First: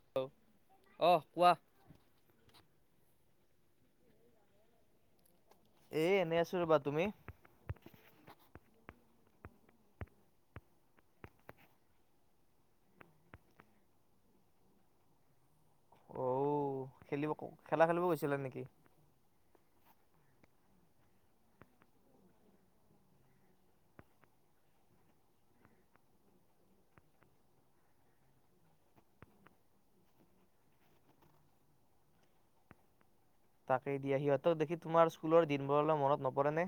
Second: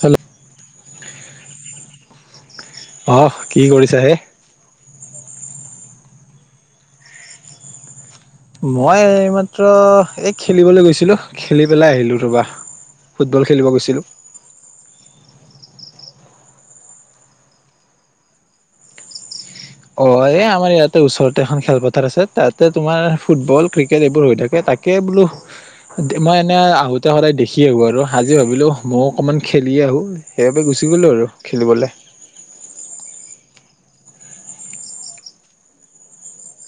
Hello, অ', কোৱা? আহ', কি কৰিছা হে', এ', এনে আছো ৰ'বা তুমি? মই', এই মাত্ৰ এই', খেলিবলৈ গৈছিলো খেলি পেলাই আহিলো ৰবা, ফুটবল খেলিব গৈছিলো। অঔ', খেলিব, খেলা খেলিব গৈছিলা নেকি? অ', এই ', আমাৰ ইয়াতে ওচৰতে এখন খেলপথাৰ আছে তাতে তোমাৰ ফুটবল, ক্ৰিকেট, এইবোৰ হৈ থাকে তাকে বোলো মই এনে আহোতে সদায় দেখি আহো আৰু আজি ভাবিলো মই অকনমান খেলি আহো সেইবাবে গুচি গলো আৰু খেলিবলে। তাকেই দিয়া সিহঁতক দেখি তোমাৰ স্কুলৰ দিনবোৰলৈ মনত নপৰে নে?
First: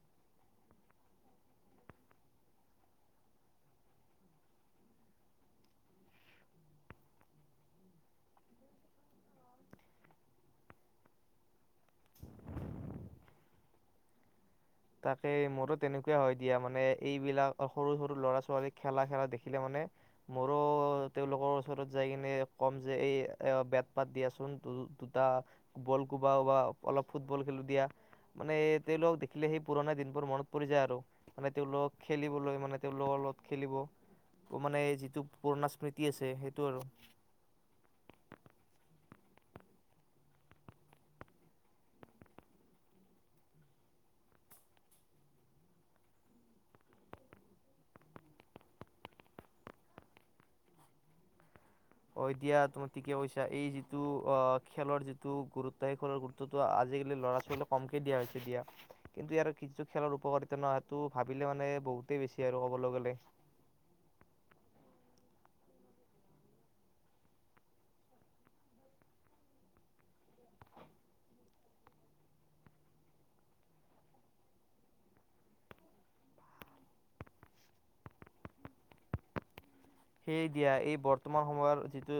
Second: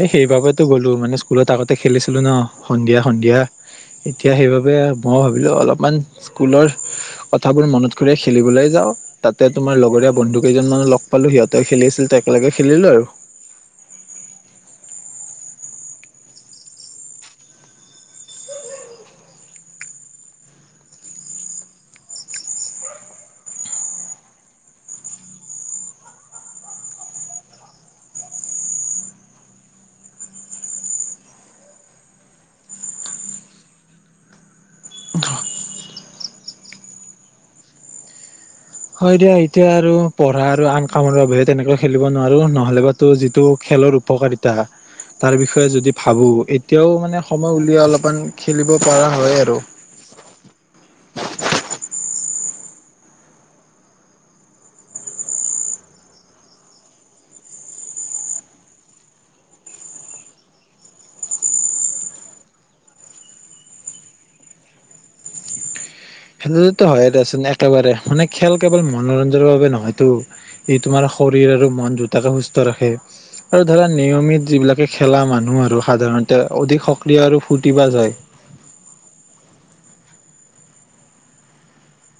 এ', সেইবাবেতো গ'লো মানে স্কুলত আগতে খেলিছিলো ন', সন্ধিয়া- সন্ধিয়া, এতিয়া সেইবাবে মই', ভাবিলো অলপমান স্কুলৰ কথাবোৰ মনত খুলাই-খেলিবলৈ যাওঁ তাতে তোমাৰ লগৰীয়া বন্ধু কেইজনমানক লগ পালো সিহঁতে খেলি আছিল একেলগে খেলিলো আৰু। তাকে মোৰো তেনেকুৱা হয়', দিয়া মানে এইবিলাক সৰু-সৰু ল'ৰা-ছোৱালী খেলা', - -খেলা দেখিলে মানে মোৰো তেওঁলোকৰ ওচৰত যাই কিনে ক'ম যে, এই বেট পাত দিয়াচোন দুটা বল কোবাও বা অলপ ফুটবল খেলো দিয়া মানে তেওঁলোকক দেখি সেই পুৰণা দিনবোৰ মনত পৰি যায়, আৰু মানে তেওঁলোকক খেলিবলৈ মানে, তেওঁলোকৰ লগত খেলিব মানে যিটো পুৰণা স্মৃতি আছে সেইটো আৰু। হয়', দিয়া এতিয়া আৰু পঢ়া আৰু আন কামৰ বাবেহে তেনেকৈ খেলিব নোৱাৰো। নহলেবা তো যিটো খেলৰ উপকাৰিতা তাৰ বিষয়ে যদি ভাবো এতিয়াও মানে সময় উলিয়াই অলপমান খেলিব পৰা হয় আৰু। হয়', দিয়া তুমি ঠিকে কৈছা, এই যিটো আহ', খেলৰ যিটো গুৰুত্ব সেই খেলৰ গুৰুত্বটো আজিকালি লৰা-ছোৱালীয়ে কমকে দিয়া হৈছে দিয়া। কিন্তু ইয়াৰ যিটো খেলৰ উপকাৰিতা নহ', সেইটো ভাবিলে মানে বহুতেই বেছি আৰু কবলৈ গলে। খেলতো হয়ে দিয়াচোন একেবাৰে মানে খেল কেৱল মনোৰঞ্জনৰ বাবে নহয়তটো ই', তোমাৰ শৰীৰ আৰু মন দুটাকে সুস্থ ৰাখে। আৰু ধৰা নিয়মিত যিবিলাকে খেলা মানুহ আৰু সাধাৰণতে অধিক সক্ৰিয় আৰু ফূৰ্তিবাজ হয় সেয়ে দিয়া এই বৰ্তমান সময়ৰ যিটো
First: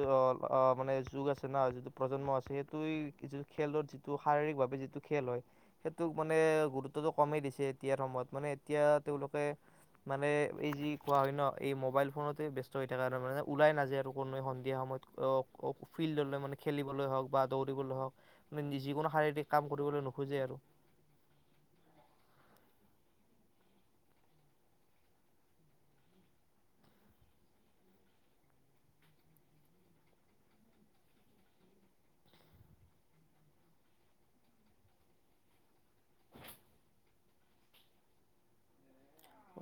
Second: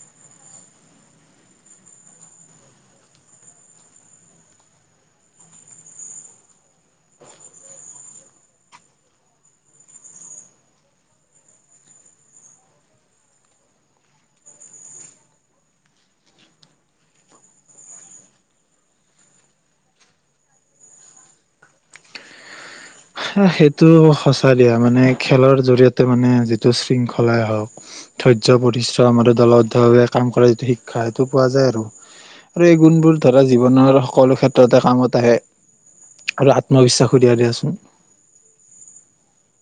মানে যুগ আছে ন', যিটো প্ৰজন্ম আছে সেইটোৱে খেলত যিটো শাৰীৰিকভাৱে যিটো খেল হয়, সেইটোক মানে গুৰুত্বটো কমেই দিছে, এতিয়াৰ সময়ত মানে এতিয়া তেওঁলোকে মানে এই যি কোৱা হয় ন এই মোবাইল ফোনতে ব্যস্ত এতিয়া', তাৰমানে ওলাই নাযায় আৰু কোনোৱ সন্ধিয়া সময়ত ফিল্ডলৈ, মানে খেলিবলৈ হওঁক বা দৌৰিবলৈ হওক মানে যিকোনো শাৰীৰিক কাম কৰিবলৈ নোখোজে আৰু। সেইটো সঁচা দিয়া মানে খেলৰ জৰিয়তে মানে যিটো শৃংখলাই হওক ধৈৰ্য্য - পৰিশ্ৰম আৰু দলবদ্ধ ভাৱে কাম কৰা যিটো শিক্ষা, সেইটো পোৱা যায় আৰু এই গুণবোৰ ধৰা জীৱনৰ সকলো ক্ষেত্ৰতে কামত আহে আৰু আত্মবিশ্বাস দিয়ে দিয়াচোন।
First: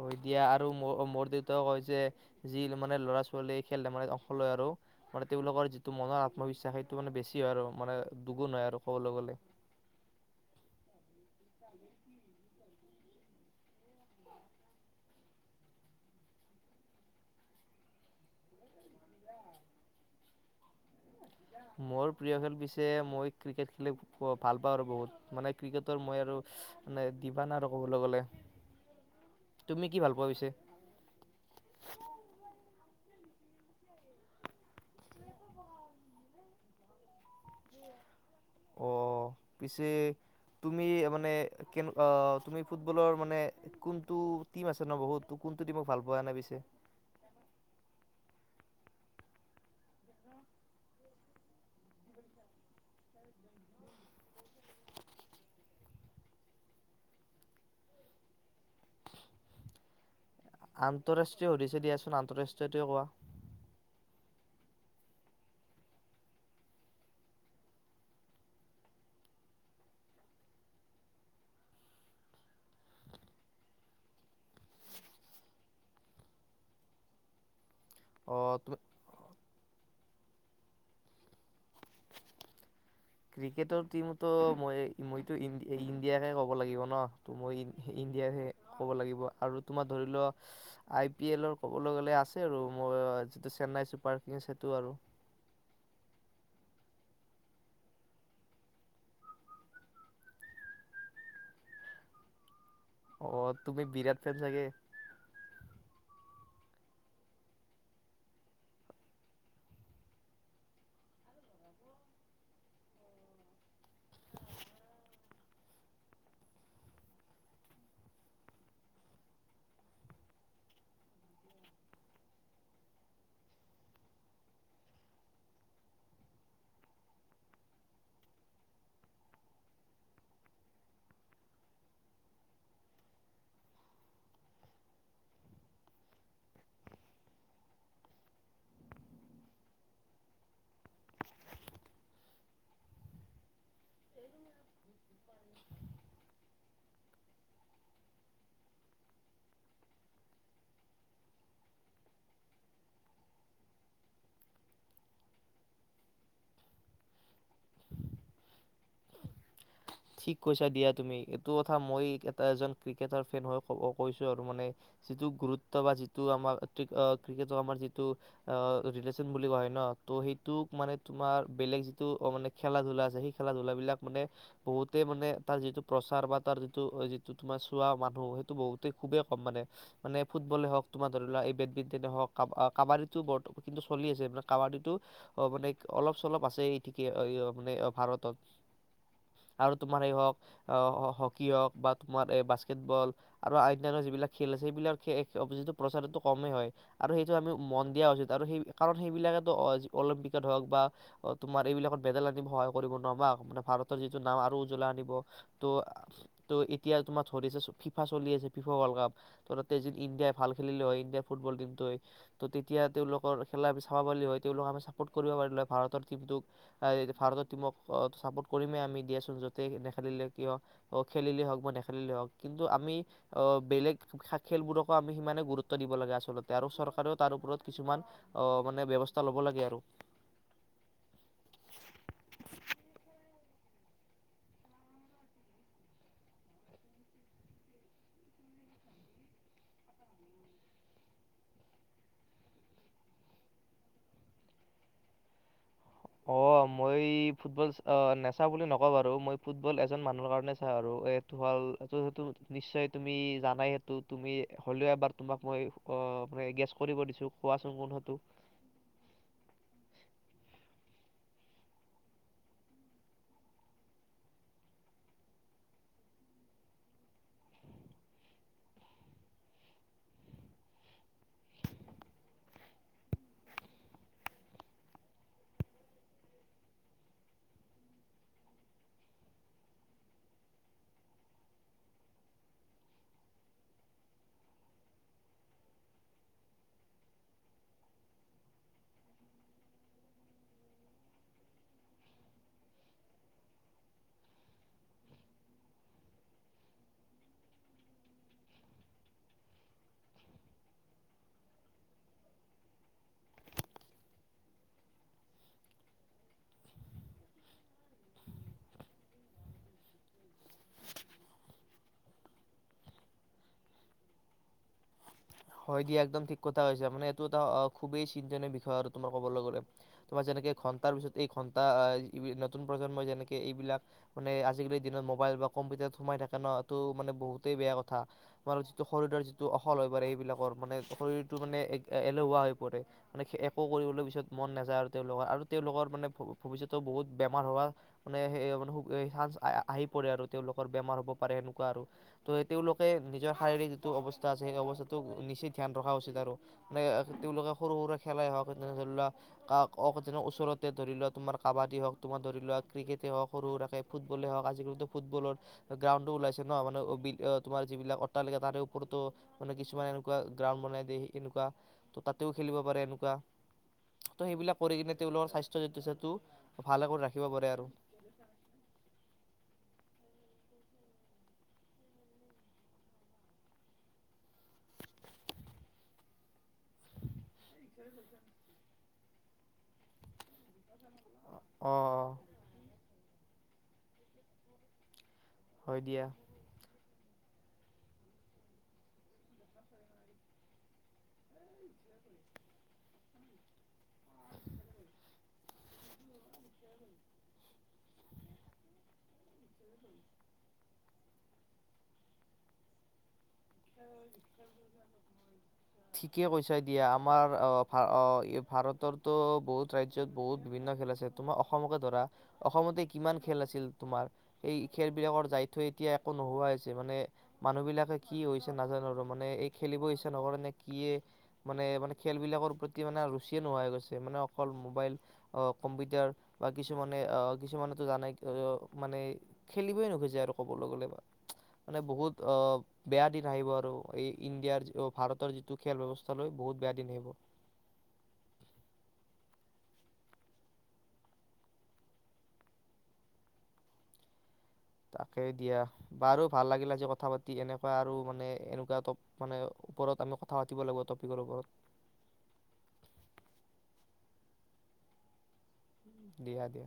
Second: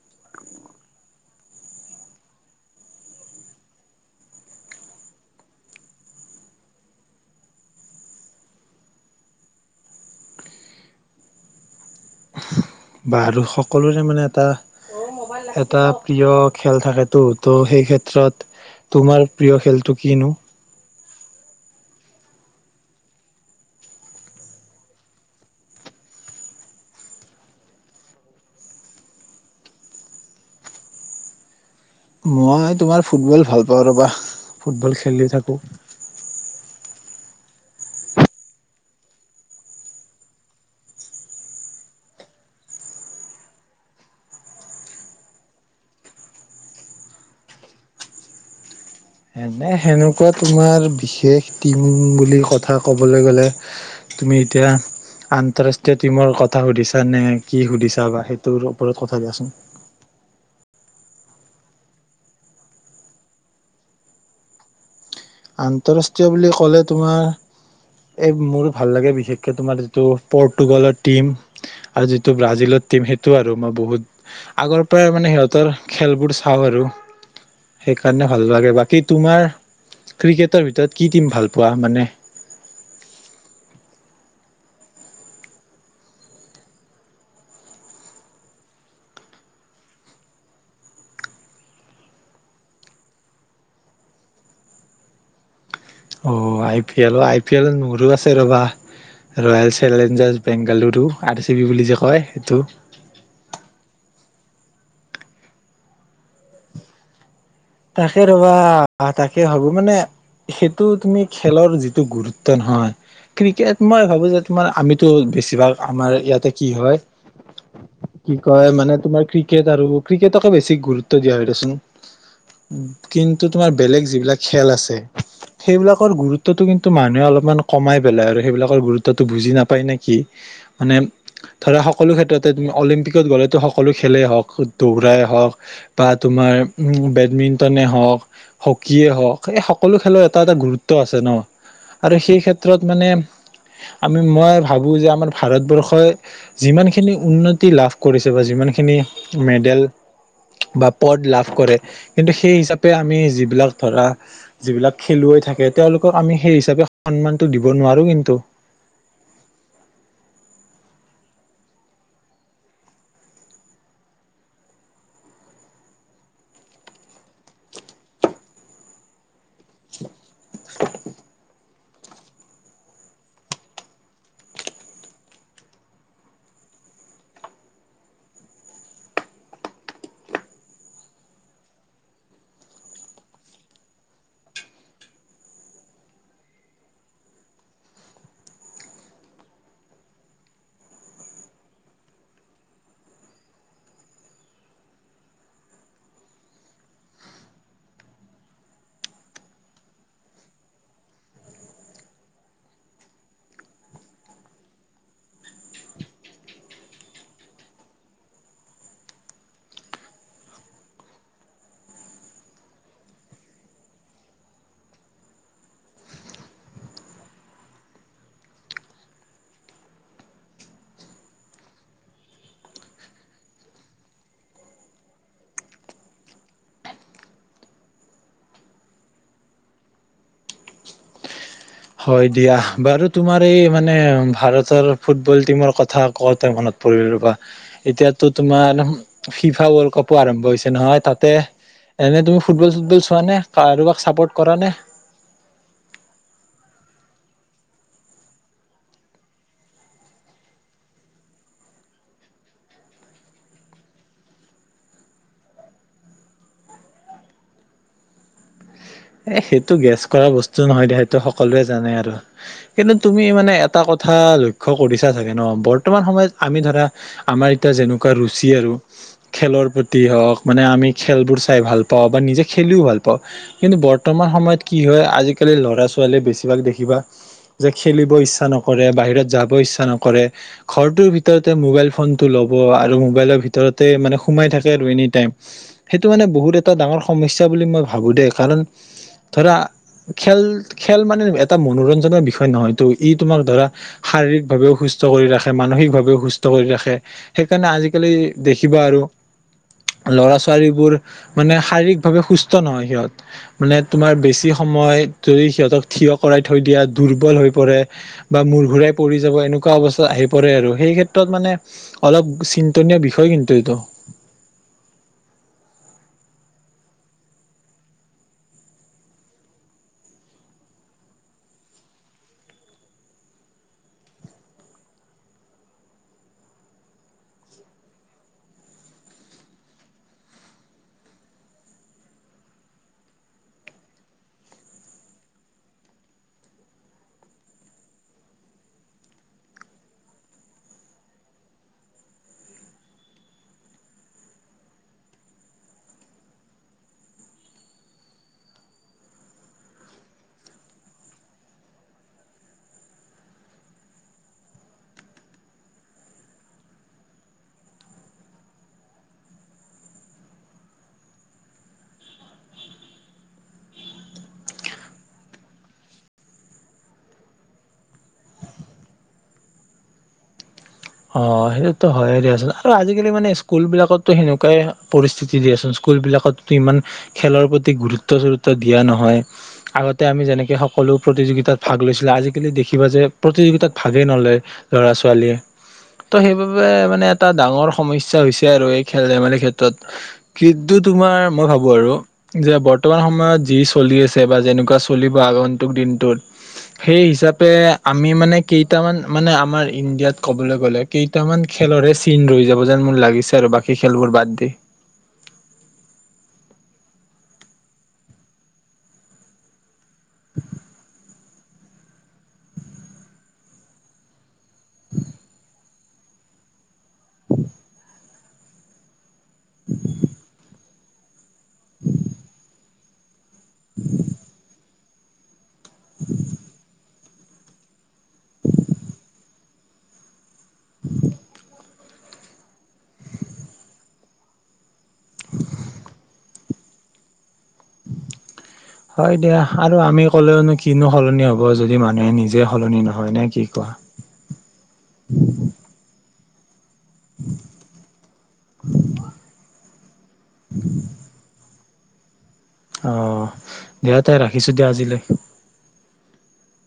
অ', দিয়া আৰু মোৰ', -মোৰ ', দেউতাও কয় যে', যি মানে ল'ৰা-ছোৱালীয়ে খেল-ধেমালিত অংশ লয় আৰু মানে তেওঁলোকৰ যিটো মনৰ আত্মবিশ্বাস সেইটো মানে বেছি হয় আৰু মানে দুগুণ হয় আৰু কবলৈ গ'লে। বা', আৰু সকলোৰে মানে এটা', - এটা', প্ৰিয় খেল থাকেতো ত', সেই ক্ষেত্ৰত তোমাৰ প্ৰিয় খেলটো কিনো? মোৰ প্ৰিয় খেল পিছে মই', ক্ৰিকেট খেলি ভাল পাওঁ। আৰু বহুত মানে ক্ৰিকেটৰ মই আৰু মানে দিবানা আৰু কবলৈ গ'লে, তুমি কি ভাল পোৱা পিছে? মই', তোমাৰ ফুটবল ভাল পাওঁ ৰবা ফুটবল খেলি থাকো। অ', পিছে তুমি মানে কেনে তুমি ফুটবলৰ মানে কোনটো টিম আছে ন', বহুত কোনটো টিমক ভাল পোৱা পিছে? এনে সেনেকুৱা তোমাৰ বিশেষ টিম বুলি কথা কবলৈ গ'লে, তুমি এতিয়া আন্তৰাষ্ট্ৰীয় টিমৰ কথা সুধিছা নে কি সুধিছা বা সেইটোৰ ওপৰত কথা দিয়াচোন? আন্তঃৰাষ্ট্ৰীয় সুধিছে দিয়াচোন আন্তঃৰাষ্ট্ৰীয়টোৱে কোৱা? আন্তৰাষ্ট্ৰীয় বুলি ক'লে ', -তোমাৰ এই মোৰো ভাল লাগে বিশেষকে তোমাৰ যিটো 'পৰ্তুগালৰ টিম' আৰু যিটো 'ব্ৰাজিলৰ টিম, ' সেইটো আৰু মই বহুত আগৰ পৰাই মানে সিহঁতৰ খেলবোৰ চাওঁ আৰু সেইকাৰণে অ ভাল তুমি লাগে বাকী তোমাৰ, ক্ৰিকেটৰ ভিতৰত কি টিম ভাল পোৱা মানে? ক্ৰিকেটৰ টিমতো মই মইতো ইণ্ডিয়াকে ক'ব লাগিব ন', মই ইণ্ডিয়াকে ক'ব লাগিব। আৰু তোমাৰ ধৰি লোৱা আই পি এলৰ ক'বলৈ গ'লে আছে আৰু মই যিটো চেন্নাই চুপাৰ কিংছ সেইটো আৰু অ', আই পি এল, আই পি এল মোৰো আছে ৰ'বা ' ৰয়েল-চেলেঞ্জাৰছ-বেংগালুৰু' আৰ', - চি', -বি', বুলি যে কয় সেইটো। অ', তুমি বিৰাট ফেন চাগে। তাকে ৰবা, তাকে ভাবো মানে সেইটো তুমি খেলৰ যিটো গুৰুত্ব নহয়, ক্ৰিকেট মই ভাবো যে, তোমাৰ আমিতো বেছিভাগ আমাৰ ইয়াতে কি হয়, কি কয়, মানে তোমাৰ ক্ৰিকেট আৰু ক্ৰিকেটকে বেছি গুৰুত্ব দিয়া হয় দিয়াচোন। কিন্তু তোমাৰ বেলেগ যিবিলাক খেল আছে, সেইবিলাকৰ গুৰুত্বটো তুমি মানুহে অলপ মান কমাই পেলাই আৰু সেইবিলাকৰ গুৰুত্বটো বুজি নাপায় নে কি? মানে ধৰা সকলো ক্ষেত্ৰতে অলিম্পিকত গ'লেতো সকলো খেলেই হওঁক দৌৰাই হওঁক বা তোমাৰ বেডমিণ্ট টনে হওক, হকিয়ে হওক, এই সকলো খেলৰ এটা এটা গুৰুত্ব আছে ন আৰু সেই ক্ষেত্ৰত মানে আমি মই ভাবো যে আমাৰ ভাৰতবৰ্ষই যিমানখিনি উন্নতি লাভ কৰিছে বা যিমানখিনি মেডেল বা পদ লাভ কৰে। কিন্তু সেই হিচাপে আমি যিবিলাক ধৰা যিবিলাক খেলুৱৈ থাকে তেওঁলোকক আমি সেই হিচাপে সন্মানটো দিব নোৱাৰো কিন্তু ঠিক কৈছা দিয়া তুমি এইটো কথা মই এটা এজন ক্ৰিকেটাৰ ফেন হৈ কৈছো আৰু মানে যিটো গুৰুত্ব বা যিটো আমাৰ ক্ৰিকেটৰ আমাৰ যিটো ৰিলেশ্বন- বুলি ক হয় ন ত সেইটোক মানে তোমাৰ বেলেগ টো অ মানে খেলা ধূলা আছে সেই খেলা ধূলাবিলাক মানে বহুতেই মানে তাৰ যিটো প্ৰচাৰ বা তাৰ যিটো যিটো তোমাৰ চোৱা মানুহ সেইটো বহুতেই খুবেই কম মানে মানে ফুটবলে হওক তোমাৰ ধৰি লোৱা এই বেডমিন্টনে হওক কাব কাবাডীটো বৰ কিন্তু চলি আছো কাবাডীটো মানে অলপ চলপ আছে এ ঠিকে মানে ভাৰতত- আৰু তোমাৰ এই হওঁক আহ হকী হওক বা তোমাৰ এই বাস্কেটবল আৰু অন্যান্য যিবিলাক খেল আছে সেইবিলাক যিটো প্ৰচাৰটো কমেই হয় আৰু সেইটো আমি মন দিয়া উচিত আৰু সেই কাৰণ সেইবিলাকেত অলিম্পিকত হওক বা তোমাৰ এইবিলাকত মেডেল আন সহায় কৰিব নোৱাৰা মানে ভাৰত যিটো নাম আৰু উজ্বলাই আনিব, ত' ত' এতিয়া তোমাৰ ধৰি আছে ফিফা চলি আছে। ফিফা ৱৰ্ল্ড কাপ ত' তেজিত ইণ্ডিয়াই ভাল খেলিলে হয় ইণ্ডিয়াৰ ফুটবল টিমটোৱে ত' তেতিয়া তেওঁলোকৰ খেলা আমি চাব পাৰিলোঁ হয়, তেওঁলোকক আমি চাপৰ্ট কৰিব পাৰিলোঁ হয়। ভাৰতৰ টিমটোক ভাৰতৰ টিমক কৰিমেই আমি দিয়াচোন য'তে নেখেলিলে কিয় খেলিলেই হওক বা নেখেলিলেই হওক। কিন্তু আমি আহ বেলেগ খেলবোৰকো আমি সিমানে গুৰুত্ব দিব লাগে আচলতে আৰু চৰকাৰেও তাৰ ওপৰত কিছুমান আহ মানে ব্যৱস্থা লব লাগে আৰু হয় দিয়া বাৰু তোমাৰ এই মানে ভাৰতৰ ফুটবল টিমৰ কথা ক মনত পৰিল ৰবা এতিয়টো তোমাৰ ফিফা ৱৰ্ল্ড কাপো আৰম্ভ হৈছে নহয় তাতে এনে তুমি ফুটবল চুতবল চোৱানে? কাৰোবাক চাপৰ্ট কৰা নে? অ মই ফুটবল নেচাও বুলি নকওঁ বাৰু আৰু মই ফুটবল এজন মানুহৰ কাৰণে চাও আৰু এডৱাল এইটো সেইটো নিশ্চয় তুমি জানাই সেইটো তুমি হলেও এবাৰ তোমাক মই অ গেছ কৰিব দিছো কোৱাচোন কোন সেটো এ সেইটো গেছ কৰা বস্তু নহয় দে সেইটো সকলোৱে জানে আৰু কিন্তু তুমি মানে এটা কথা লক্ষ্য কৰিছা চাগে ন বৰ্তমান সময়ত আমি ধৰা আমাৰ এতিয়া যেনেকুৱা ৰুচি আৰু খেলৰ প্ৰতি হওক মানে আমি খেলবোৰ চাই ভাল পাওঁ বা নিজে খেলিও ভাল পাওঁ কিন্তু বৰ্তমান সময়ত কি হয় আজিকালি ল'ৰা ছোৱালীয়ে বেছিভাগ দেখিবা যে খেলিব ইচ্ছা নকৰে বাহিৰত যাব ইচ্ছা নকৰে ঘৰটোৰ ভিতৰতে মোবাইল ফোনটো ল'ব আৰু মোবাইলৰ ভিতৰতে মানে সোমাই থাকে আৰু এনি টাইম সেইটো মানে বহুত এটা ডাঙৰ সমস্যা বুলি মই ভাবো দে। কাৰণ ধৰা খেল, খেল মানে এটা মনোৰঞ্জনৰ বিষয় নহয়টো। ই তোমাক ধৰা শাৰীৰিক ভাৱেও সুস্থ কৰি ৰাখে, মানসিকভাৱেও সুস্থ কৰি ৰাখে। সেইকাৰণে আজিকালি দেখিবা আৰু ল'ৰা ছোৱালীবোৰ মানে শাৰীৰিকভাৱে সুস্থ নহয় সিহঁত। মানে তোমাৰ বেছি সময় যদি সিহঁতক থিয় কৰাই থৈ দিয়া দুৰ্বল হৈ পৰে বা মূৰ ঘূৰাই পৰি যাব। এনেকুৱা অৱস্থা আহি পৰে আৰু সেই ক্ষেত্ৰত মানে অলপ চিন্তনীয় বিষয় কিন্তু এইটো। হয় একদম ঠিক কথা কৈছা মানে এইটো এটা খুবেই চিন্তনীয় বিষয় আৰু তোমাৰ ক'বলৈ গ'লে। তোমাৰ যেনেকে ঘন্টাৰ পিছত এই ঘটা নতুন প্ৰজন্মই যেনেকে এইবিলাক মানে আজিকালিৰ দিনত মবাইল বা কম্পিউটাৰত সোমাই থাকে ন এইটো মানে বহুতেই বেয়া কথা তোমাৰ যিটো শৰীৰৰ যিটো অহল হৈ পৰে এইবিলাক মানে শৰীৰটো মানে এলহুৱা হৈ পৰে মানে একো কৰিবলৈ পিছত মন নাযায় আৰু তেওঁলোকৰ আৰু তেওঁলোকৰ মানে ভৱিষ্যটো বহুত বেমাৰ হোৱা মানে সে চান্স আহি পৰে আৰু তেওঁলোকৰ বেমাৰ হ'ব পাৰে সেনেকুৱা আৰু ত তেওঁলোকে নিজৰ শাৰীৰিক যিটো অৱস্থা আছে সেই অৱস্থাটো নিচেই ধ্যান ৰখা উচিত আৰু মানে তেওঁলোকে সৰু সুৰা খেলাই হওক তে ধৰি লোৱা ওচৰতে ধৰি লোৱা তোমাৰ কাবাডী হওক তোমাৰ ধৰি লোৱা ক্ৰিকেটে হওক সৰু সুৰাকে ফুটবলে হওক আজিকালিতো ফুটবলৰ গ্ৰাণ্ডো ওলাইছে ন মানে তোমাৰ যিবিলাক অট্টালিকে তাৰে ওপৰতো মানে কিছুমান কুৱা গ্ৰাউণ্ড বনাই দিয়ে এনেকুৱা তাতেও খেলিব পাৰে এনেকুৱা ত' সেইবিলাক কৰি কিনে তেওঁলোকৰ স্বাস্থ্য যিটো সেইটো ভালে কৰি ৰাখিব পাৰে আৰু অ সেই ত হয়য়ে দিয়াচোন আৰু আজিকালি মানে স্কুল বিলাকতো সেনেকুৱাই পৰিস্থিতি দিয়াচোন স্কুল বিলাকত ইমান খেলৰ প্ৰতি গুৰুত্ব চৰুত্ব দি দিয়া নহয় আগতে আমি যেনেকে সকলো প্ৰতিযোগিতাত অ', ভাগ লৈছিলে অ', আজিকালি দেখিবা যে প্ৰতিযোগিতাত ভাগেই নলয় ল'ৰা-ছোৱালীয়ে হয় দিয়া ত' সেইবাবে মানে এটা ডাঙৰ সমস্যা হৈছে আৰু এই খেল ধেমালিৰ ক্ষেত্ৰত কিন্তু তোমাৰ মই ভাবো আৰু যে বৰ্তমান সময়ত যি চলি আছে বা যেনেকুৱা চলিব আগন্তুক দিনটোত সেই হিচাপে আমি মানে কেইটামান মানে আমাৰ ইণ্ডিয়াত ক'বলৈ গ'লে কেইটামান খেলৰে চিন ৰৈ যাব যেন মোৰ লাগিছ। বাকী খেলবোৰ বাদ দি এতিয়া আমাৰ আহ ভ ভাৰতৰতো বহুত ৰাজ্যত বহুত বিভিন্ন খেল আছে তোমাৰ অসমকে ধৰা অসমতে কিমান খেল আছিল তোমাৰ সেই খেল বিলাকৰ যাই থৈ এতিয়া একো নোহোৱা হৈছে মানে মানুহ বিলাকে কি হৈছে নাজানো আৰু মানে এই খেলিব ইচ্ছা ন কাৰণে কিয়ে মানে মানে খেল বিলাকৰ প্ৰতি মানে ৰুছ চিয়ে নোহোৱাই গৈছে মানে অকল মোবাইল অ কম্পিউটাৰ বা কিছুমান মানে অ কিছুমানতো জানাই মানে খেলিবই নোখোজে আৰু ক'বলৈ গ'লে বা। মানে বহুত অ বেয়া দিন আহিব আৰু এই ইণ্ডিয়াৰ ভাৰতৰ যিটো খেল ব্যৱস্থা লৈ বহুত বেয়া দিন আহিব। হয় দিয়া আৰু আমি ক'লেওনো কিনো সলনি হ'ব যদি মানুহে নিজে সলনি নহয়। নে কি কোৱা? তাকেই দিয়া, বাৰু ভাল লাগিলে কথা পাতি এনেকুৱা আৰু মানে এনেকুৱা টপ, মানে ওপৰত আমি কথা পাতিব লাগিব টপিকৰ ওপৰত। অ দিয়া তাই ৰাখিছো দিয়া আজিলৈ। দিয়া দিয়া।